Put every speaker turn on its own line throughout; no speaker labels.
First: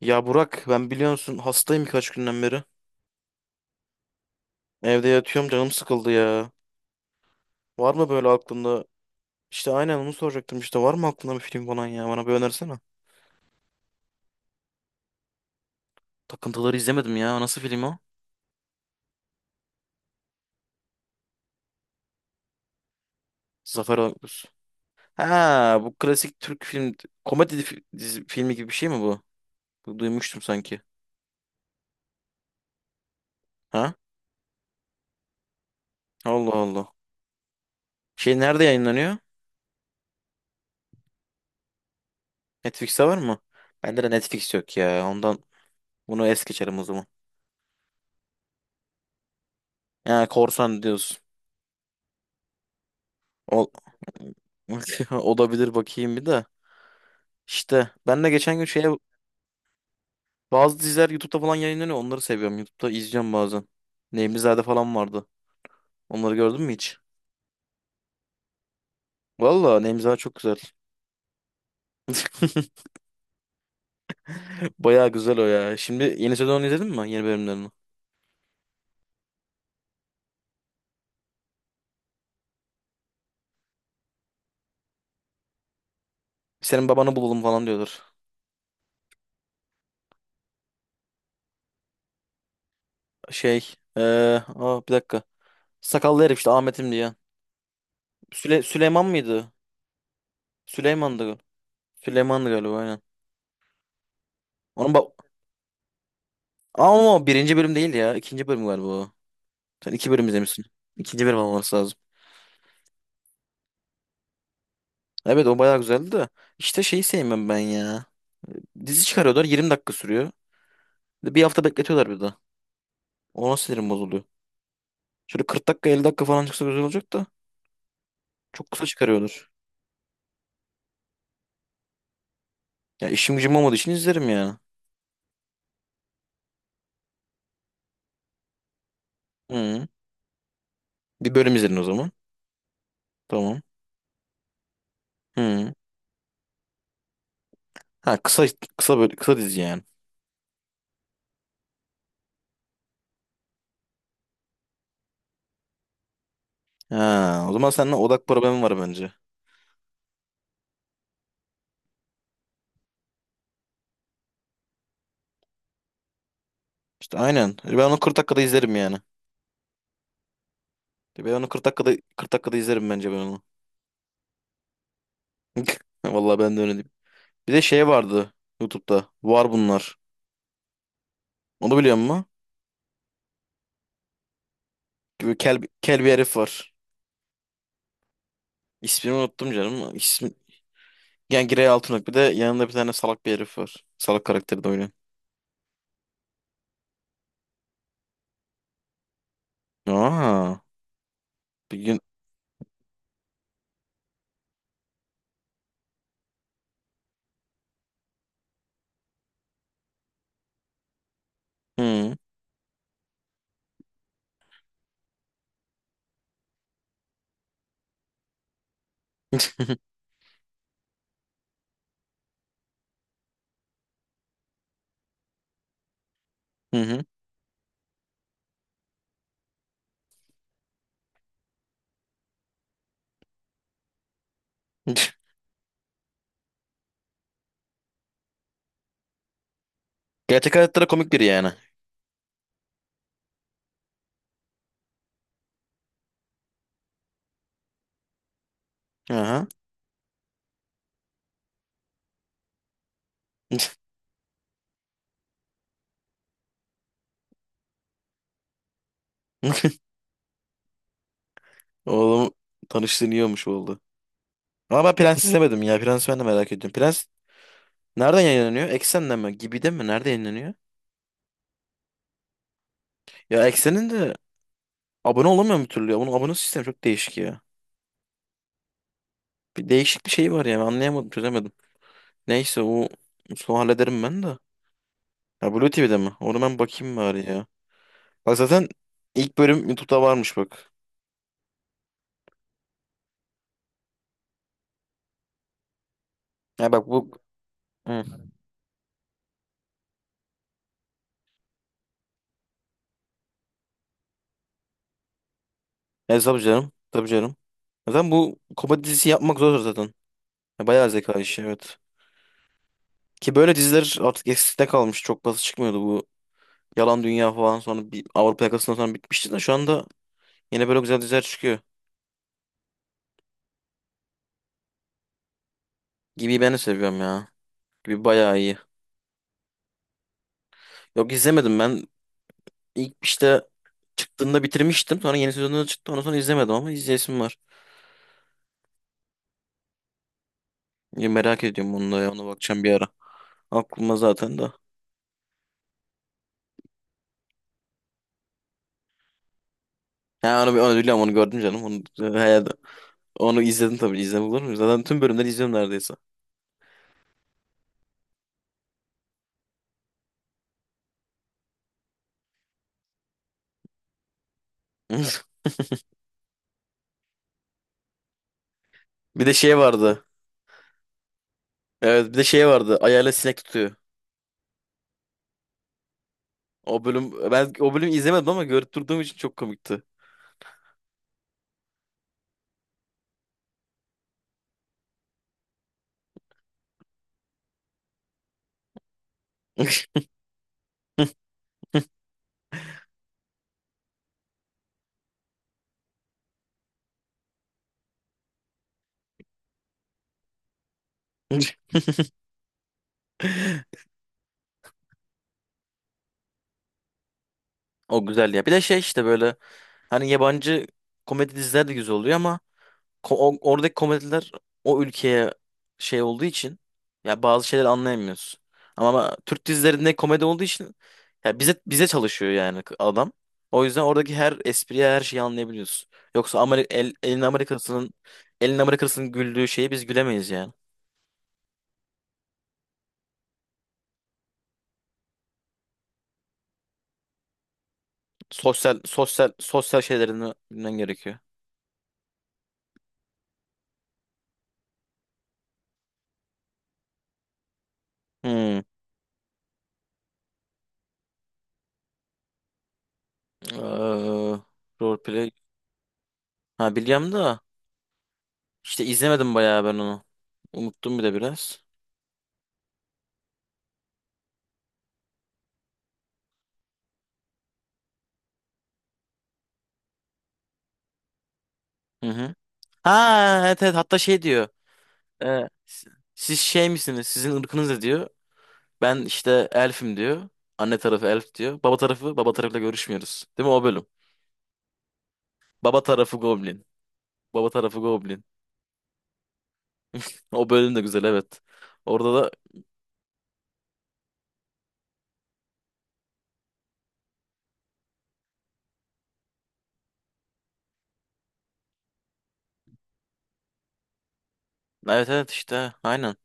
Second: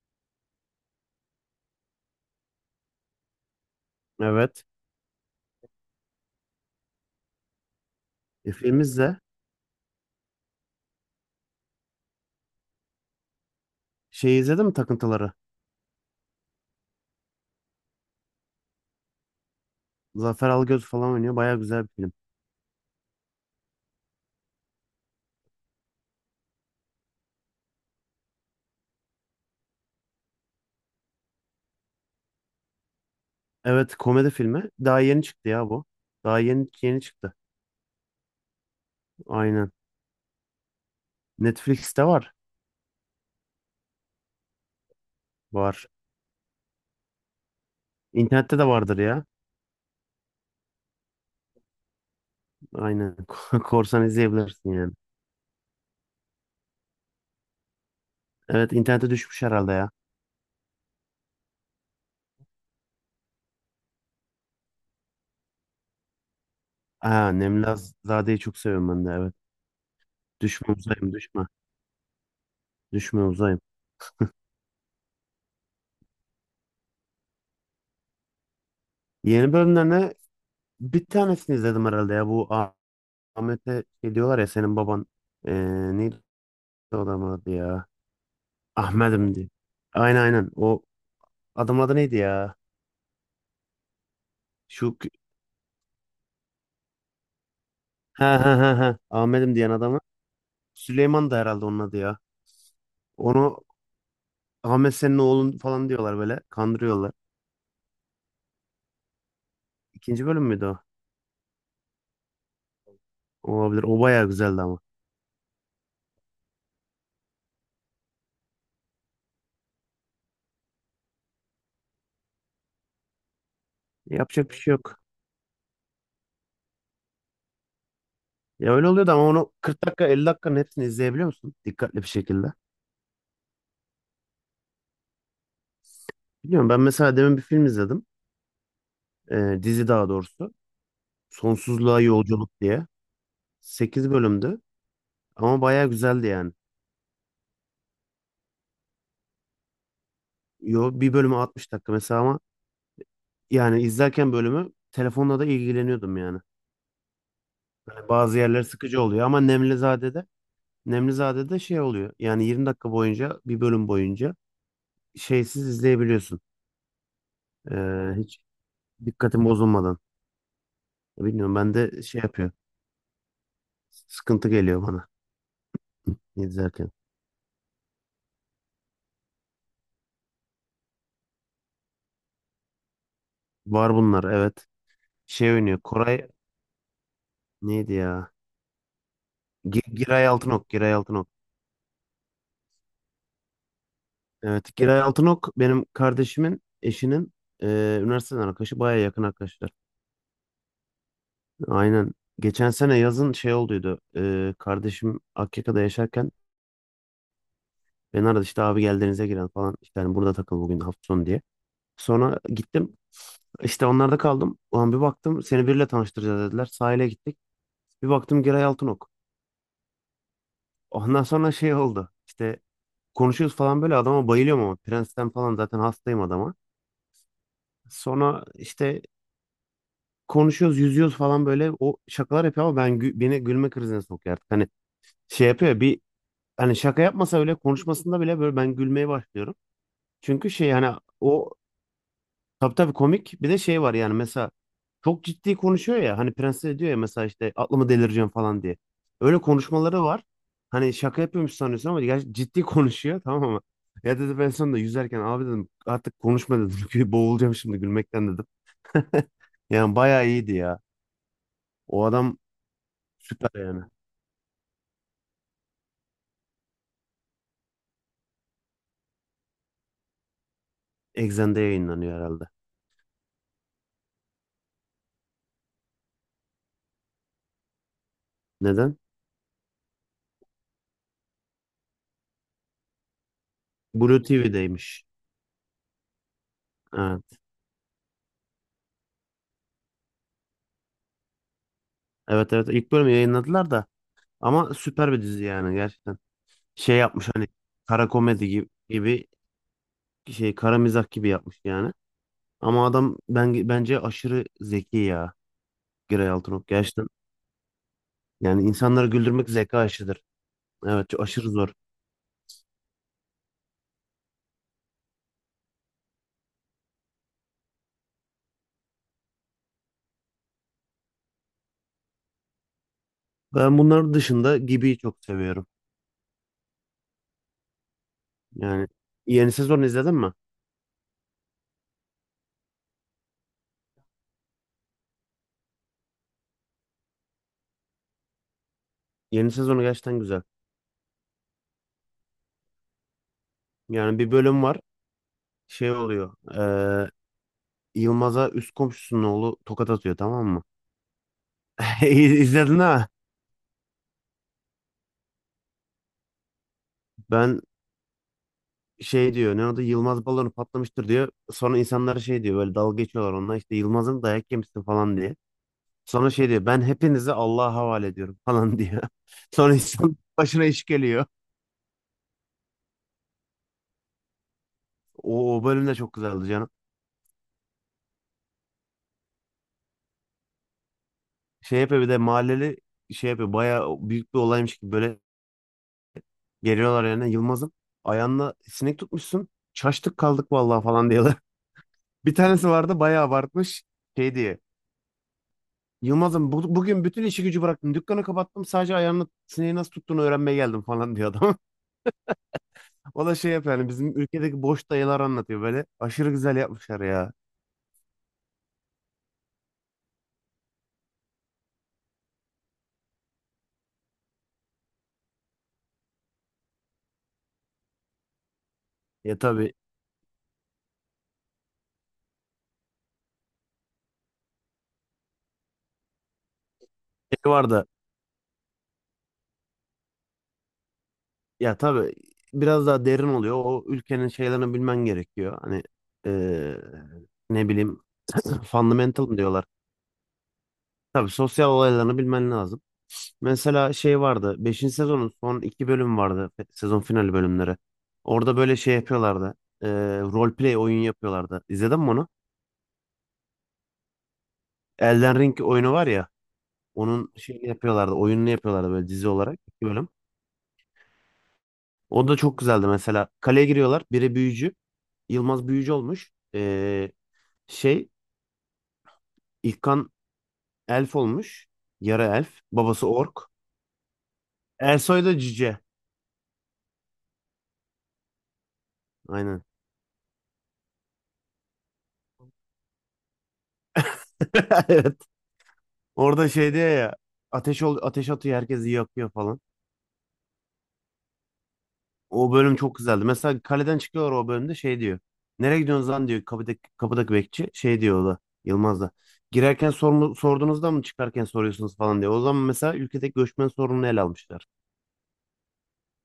Ya Burak ben biliyorsun hastayım birkaç günden beri.
Evet.
Evde yatıyorum canım sıkıldı ya. Var mı böyle
E, film
aklında?
izle.
İşte aynen onu soracaktım, işte var mı aklında bir film falan, ya bana bir önersene.
Şey izledin mi Takıntıları?
Takıntıları izlemedim ya. Nasıl film o?
Zafer Algöz falan oynuyor. Baya güzel bir film.
Zafer Algöz. Ha bu klasik Türk film komedi filmi gibi bir şey mi bu? Bu duymuştum sanki. Ha?
Evet komedi filmi. Daha yeni çıktı ya bu. Daha
Allah
yeni
Allah.
yeni çıktı.
Şey nerede yayınlanıyor?
Aynen. Netflix'te var.
Netflix'te var mı? Bende de Netflix yok ya. Ondan
Var.
bunu es geçerim o zaman.
İnternette de vardır ya.
Ya korsan diyorsun.
Aynen.
Ol...
Korsan izleyebilirsin yani.
Olabilir bakayım bir de. İşte ben de geçen gün
Evet
şeye
internete düşmüş herhalde ya.
bazı diziler YouTube'da falan yayınlanıyor. Onları seviyorum. YouTube'da izleyeceğim bazen. Nemlizade falan vardı. Onları gördün mü hiç?
Ha, Nemlizade'yi çok seviyorum ben de evet.
Valla Nemlizade çok güzel.
Düşme uzayım düşme. Düşme uzayım.
Baya güzel o ya. Şimdi yeni sezonu izledin mi? Yeni bölümlerini.
Yeni bölümlerine bir tanesini izledim herhalde ya. Bu Ahmet'e şey diyorlar ya senin baban. Ee, Neydi
Senin
o
babanı
adamın
bulalım
adı
falan
ya?
diyorlar.
Ahmet'im diye. Aynen aynen. O adamın adı neydi ya?
Şey, bir
Şu
dakika. Sakallı herif işte Ahmet'im diye.
ha ha ha ha.
Süleyman mıydı?
Ahmet'im diyen adamı. Süleyman da
Süleyman'dı.
herhalde onun adı ya.
Süleyman'dı galiba aynen.
Onu
Onun
Ahmet
bak,
senin oğlun falan diyorlar böyle. Kandırıyorlar.
ama o birinci bölüm değil ya. İkinci bölüm galiba o. Sen iki
İkinci
bölüm
bölüm
izlemişsin.
müydü o?
İkinci bölüm olması lazım.
Olabilir. O bayağı güzeldi ama.
Evet o bayağı güzeldi de. İşte şeyi sevmem ben ya. Dizi çıkarıyorlar, 20 dakika sürüyor. Bir de bir hafta bekletiyorlar bir de. Ona sinirim bozuluyor.
Yapacak bir şey yok.
Şöyle 40 dakika, 50 dakika falan çıksa güzel olacak da. Çok
Ya
kısa
öyle oluyordu ama
çıkarıyorlar.
onu 40 dakika 50 dakikanın hepsini izleyebiliyor musun? Dikkatli bir şekilde.
Ya işim gücüm olmadığı için izlerim ya.
Biliyorum ben mesela demin bir film izledim.
Hı.
Dizi daha doğrusu.
Bir bölüm izlerim o
Sonsuzluğa
zaman.
Yolculuk diye.
Tamam.
8 bölümdü. Ama
Hı.
bayağı güzeldi yani.
Ha kısa, kısa böyle kısa dizi yani.
Yo, bir bölümü 60 dakika mesela ama yani izlerken bölümü telefonla da ilgileniyordum yani.
Ha o zaman seninle
Hani
odak
bazı
problemi
yerler
var
sıkıcı
bence.
oluyor ama Nemlizade'de şey oluyor. Yani 20 dakika boyunca bir bölüm boyunca şeysiz izleyebiliyorsun.
İşte aynen. Ben onu 40
Hiç
dakikada izlerim yani.
dikkatin bozulmadan.
Ben onu
Bilmiyorum
kırk
ben
dakikada
de şey
kırk
yapıyor.
dakikada izlerim bence ben onu.
Sıkıntı geliyor bana
Vallahi ben de öyle diyeyim.
izlerken.
Bir de şey vardı YouTube'da. Var bunlar. Onu biliyor musun?
Var bunlar evet.
Böyle
Şey
kel,
oynuyor.
kel bir
Koray
herif var.
neydi ya?
İsmini unuttum canım.
Giray Altınok. Giray Altınok.
Yani Girey Altınok, bir de yanında bir tane salak bir herif var. Salak karakteri de
Evet,
oynuyor.
Giray Altınok benim kardeşimin eşinin e, üniversiteden arkadaşı, baya yakın arkadaşlar.
Aa, bir gün...
Aynen. Geçen sene yazın şey olduydu. Kardeşim Akyaka'da yaşarken beni aradı işte abi gel denize girelim falan. İşte hani burada takıl bugün hafta sonu diye.
Hı.
Sonra gittim. İşte onlarda kaldım. Ulan bir baktım seni biriyle tanıştıracağız dediler. Sahile gittik. Bir baktım Giray Altınok. Ondan sonra şey oldu. İşte konuşuyoruz falan böyle adama bayılıyorum ama Prens'ten falan zaten hastayım adama.
Hı hı.
Sonra işte konuşuyoruz, yüzüyoruz falan böyle o şakalar yapıyor ama ben beni gülme krizine sokuyor artık. Hani şey yapıyor ya, bir hani şaka yapmasa öyle konuşmasında bile böyle ben gülmeye başlıyorum. Çünkü
Gerçek
şey
hayatta da
hani
komik biri
o
yani.
tabii tabii komik bir de şey var yani mesela çok ciddi konuşuyor ya hani prenses diyor ya mesela işte aklımı delireceğim falan diye. Öyle
Aha.
konuşmaları var. Hani şaka yapıyormuş sanıyorsun ama gerçi ciddi konuşuyor tamam mı? Ya dedi ben sonunda yüzerken abi dedim artık konuşma dedim. Çünkü boğulacağım şimdi gülmekten dedim. Yani bayağı iyiydi ya. O
Oğlum
adam
tanıştığın iyi olmuş
süper
oldu.
yani.
Ama ben Prens izlemedim ya. Prens ben de merak ediyorum. Prens nereden yayınlanıyor? Eksen'den mi? Gibi'de mi? Nerede yayınlanıyor?
Exxen'de yayınlanıyor herhalde.
Ya Eksen'in de abone olamıyorum bir türlü ya. Bunun abone sistemi çok değişik ya.
Neden?
Bir değişik bir şey var yani. Anlayamadım, çözemedim. Neyse o son hallederim
Blue
ben de.
TV'deymiş.
Ha Blue TV'de mi? Onu ben bakayım bari
Evet.
ya. Bak zaten ilk bölüm YouTube'da varmış bak.
Evet evet ilk bölümü yayınladılar da ama süper bir dizi yani gerçekten.
Ya bak
Şey
bu...
yapmış hani
Hı.
kara komedi gibi, gibi şey kara mizah gibi yapmış yani. Ama adam ben bence aşırı zeki ya Giray
Tabii
Altınok
canım.
gerçekten.
Tabii canım. Zaten bu
Yani
komedi
insanları
dizisi yapmak
güldürmek
zor
zeka
zaten.
işidir.
Ya, bayağı
Evet
zeka
çok
işi
aşırı zor.
evet. Ki böyle diziler artık eskide kalmış. Çok fazla çıkmıyordu bu. Yalan Dünya falan, sonra bir Avrupa Yakası'ndan sonra bitmişti de şu anda yine böyle güzel diziler çıkıyor.
Ben bunların dışında Gibi'yi çok seviyorum.
Gibi ben de seviyorum ya. Gibi bayağı iyi.
Yani yeni sezonu izledin mi?
Yok izlemedim ben. İlk işte çıktığında bitirmiştim. Sonra yeni sezonu da çıktı. Ondan sonra izlemedim ama izleyesim var.
Yeni sezonu gerçekten güzel.
Ya merak ediyorum onu da ya. Ona bakacağım bir ara. Aklıma
Yani bir
zaten de.
bölüm var şey oluyor. Yılmaz'a üst komşusunun oğlu tokat atıyor
Ha
tamam
onu,
mı?
onu biliyorum, onu gördüm canım. Onu, he,
İzledin ha?
onu izledim tabii. İzlem olur mu? Zaten tüm bölümleri izliyorum neredeyse.
Ben şey diyor ne oldu Yılmaz balonu patlamıştır diyor. Sonra insanlara şey diyor böyle dalga geçiyorlar onunla işte Yılmaz'ın dayak yemişsin falan diye. Sonra şey diyor ben hepinizi Allah'a havale ediyorum falan diyor.
Bir de şey
Sonra
vardı.
insan başına iş geliyor.
Evet bir de şey vardı. Ayağıyla sinek tutuyor.
O bölüm de çok güzeldi canım.
O bölüm, ben o bölümü izlemedim ama görüp durduğum için çok komikti.
Şey yapıyor bir de mahalleli şey yapıyor bayağı büyük bir olaymış gibi böyle geliyorlar yani Yılmaz'ın ayağına sinek tutmuşsun. Çaştık kaldık vallahi falan diyorlar. Bir tanesi vardı bayağı abartmış. Şey diye. Yılmaz'ım bugün bütün işi gücü bıraktım. Dükkanı kapattım. Sadece ayağını sineği nasıl tuttuğunu öğrenmeye geldim falan diyor adam. O da şey yapıyor yani bizim ülkedeki boş dayılar anlatıyor böyle. Aşırı güzel yapmışlar ya.
O güzeldi ya. Bir de şey işte, böyle hani yabancı komedi diziler de güzel oluyor ama oradaki komediler o ülkeye şey olduğu için ya bazı şeyler anlayamıyoruz. Ama
Ya
Türk
tabii
dizilerinde komedi olduğu için ya bize çalışıyor yani adam. O yüzden oradaki her espriye her şeyi anlayabiliyoruz. Yoksa Amerika, elin
şey var da
Amerikasının elin Amerikasının güldüğü şeyi biz gülemeyiz yani.
ya tabii biraz daha derin oluyor. O ülkenin şeylerini bilmen gerekiyor. Hani eee, ne bileyim
Sosyal
fundamental
sosyal
mı diyorlar.
sosyal şeylerini bilmen gerekiyor.
Tabii sosyal olaylarını bilmen lazım. Mesela şey vardı. Beşinci sezonun son iki bölüm vardı. Sezon finali bölümleri. Orada
Hmm.
böyle şey yapıyorlardı. E, Roleplay oyun yapıyorlardı. İzledin mi onu?
Eee, roleplay.
Elden Ring oyunu var ya.
Ha biliyorum
Onun
da
şeyini yapıyorlardı. Oyununu
işte
yapıyorlardı böyle dizi
izlemedim
olarak.
bayağı ben
İki
onu.
bölüm.
Unuttum bir de biraz.
O da çok güzeldi mesela. Kaleye giriyorlar. Biri büyücü. Yılmaz büyücü olmuş. Şey İlkan elf olmuş.
Hı hı.
Yara elf. Babası
Ha
ork.
evet evet, hatta şey diyor.
Ersoy da
e,
cüce.
s- Siz şey misiniz? Sizin ırkınız ne diyor? Ben işte
Aynen.
elfim diyor. Anne tarafı elf diyor. Baba tarafı, baba tarafıyla görüşmüyoruz. Değil mi o bölüm?
Evet.
Baba tarafı
Orada
goblin.
şey diyor ya.
Baba tarafı
Ateş ol,
goblin.
ateş atıyor herkesi yakıyor falan.
O bölüm de güzel evet. Orada da
O bölüm çok güzeldi. Mesela kaleden çıkıyorlar o bölümde şey diyor. Nereye gidiyorsunuz lan diyor kapıdaki bekçi. Şey diyor o da Yılmaz da. Girerken sorduğunuzda mı çıkarken soruyorsunuz falan diyor. O zaman mesela ülkedeki göçmen sorununu ele almışlar.
evet evet işte aynen.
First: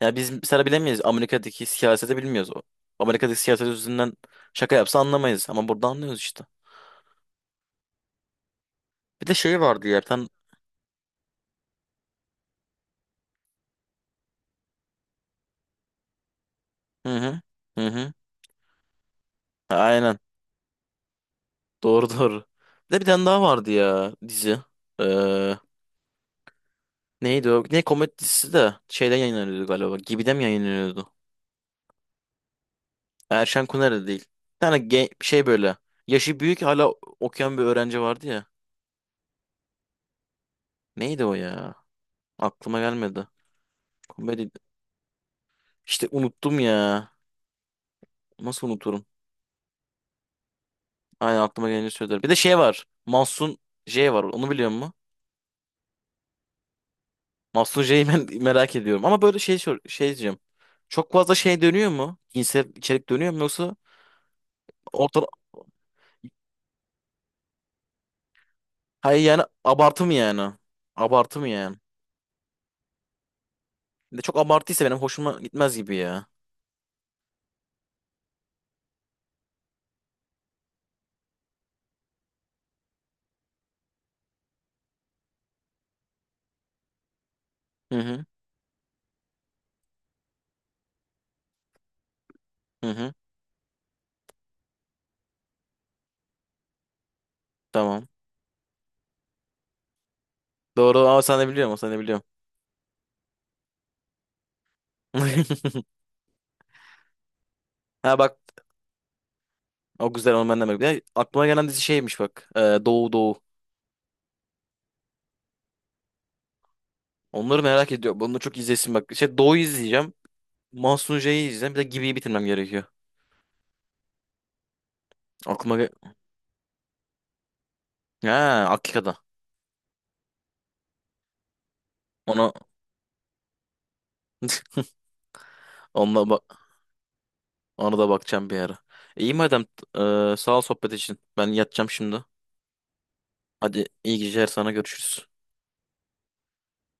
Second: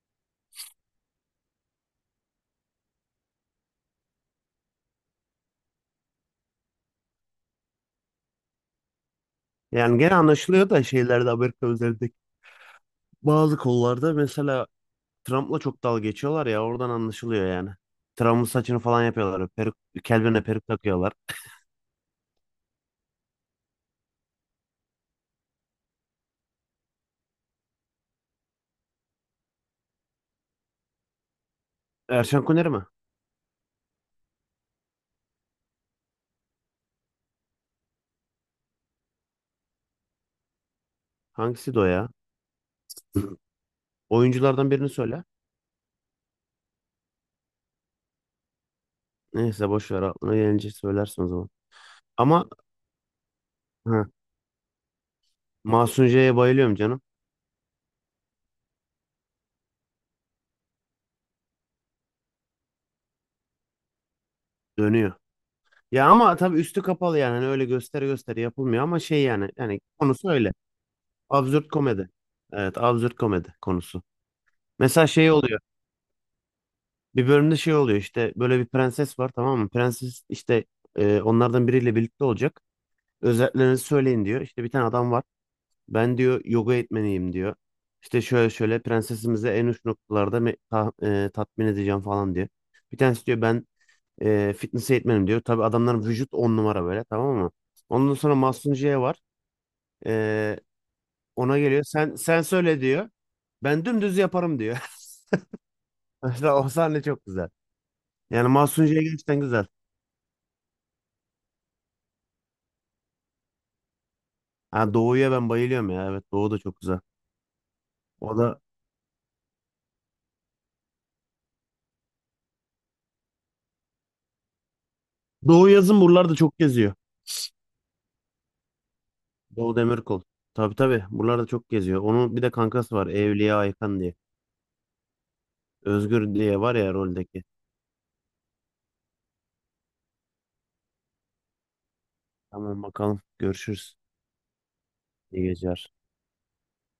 Ya biz mesela bilemeyiz. Amerika'daki siyaseti bilmiyoruz. Amerika'daki siyaset yüzünden şaka yapsa anlamayız. Ama burada anlıyoruz işte. Bir de şey vardı
Yani
ya. Bir
gene
tane...
anlaşılıyor da şeylerde Amerika üzerindeki bazı konularda mesela Trump'la çok dalga geçiyorlar ya oradan
Hı hı.
anlaşılıyor yani.
Hı hı.
Trump'ın saçını falan yapıyorlar. Peruk,
Aynen.
Calvin'e peruk takıyorlar.
Doğru doğru. Bir de bir tane daha vardı ya dizi. Ee, neydi o? Ne komedi dizisi de şeyden yayınlanıyordu galiba. Gibi'de mi yayınlanıyordu?
Erşan Kuneri mi?
Erşen Kuner'de değil. Bir tane şey böyle. Yaşı büyük hala okuyan bir öğrenci vardı ya. Neydi o ya?
Hangisiydi o ya?
Aklıma gelmedi. Komedi.
Oyunculardan birini söyle.
İşte unuttum ya. Nasıl unuturum?
Neyse boş ver aklına gelince söylersin o
Aynen
zaman.
aklıma gelince söylerim. Bir de
Ama
şey var. Mahsun
hı.
J var. Onu biliyor musun?
Masuncu'ya bayılıyorum canım.
Mahsun J'yi ben merak ediyorum. Ama böyle şey şey diyeceğim. Çok fazla şey dönüyor mu? Cinsel içerik dönüyor mu yoksa
Dönüyor.
ortada...
Ya ama tabii üstü kapalı yani. Hani öyle gösteri gösteri yapılmıyor ama şey
Hayır yani
yani. Yani
abartı mı
konusu
yani?
öyle.
Abartı mı
Absürt
yani?
komedi. Evet absürt komedi konusu.
Bir de çok abartıysa benim
Mesela şey
hoşuma
oluyor.
gitmez gibi ya.
Bir bölümde şey oluyor işte böyle bir prenses var tamam mı? Prenses işte onlardan biriyle birlikte olacak. Özelliklerinizi söyleyin diyor. İşte bir tane adam var. Ben diyor yoga eğitmeniyim diyor.
Hı
İşte
hı.
şöyle şöyle prensesimizi en uç noktalarda tatmin edeceğim falan diyor.
Hı
Bir
hı.
tanesi diyor ben fitness eğitmenim diyor. Tabii adamların vücut on numara böyle tamam mı?
Tamam.
Ondan sonra Mahsunciye var. E,
Doğru ama sen de
Ona
biliyorum.
geliyor.
Sen de
Sen
biliyorum.
sen söyle diyor. Ben dümdüz yaparım diyor. Mesela o sahne çok güzel.
Ha
Yani
bak.
Mahsunciye gerçekten güzel.
O güzel, onu ben de merak ediyorum. Aklıma gelen dizi şeymiş bak. Doğu Doğu.
Ha, Doğu'ya ben bayılıyorum ya. Evet Doğu da çok güzel.
Onları merak ediyorum.
O
Bunu çok
da
izlesin bak. Şey Doğu izleyeceğim. Mahsun J'yi izleyeceğim. Bir de Gibi'yi bitirmem gerekiyor.
Doğu
Aklıma ge-
yazın buralarda çok geziyor.
Ha Akika'da.
Doğu Demirkol. Tabii tabii. Buralarda çok geziyor. Onun bir de
Ona,
kankası var. Evliya Aykan diye.
ona,
Özgür
bak
diye var ya roldeki.
ona da bakacağım bir ara. İyi madem. Sağ ol sohbet için. Ben yatacağım şimdi.
Tamam bakalım.
Hadi
Görüşürüz.
iyi geceler sana, görüşürüz.
İyi geceler.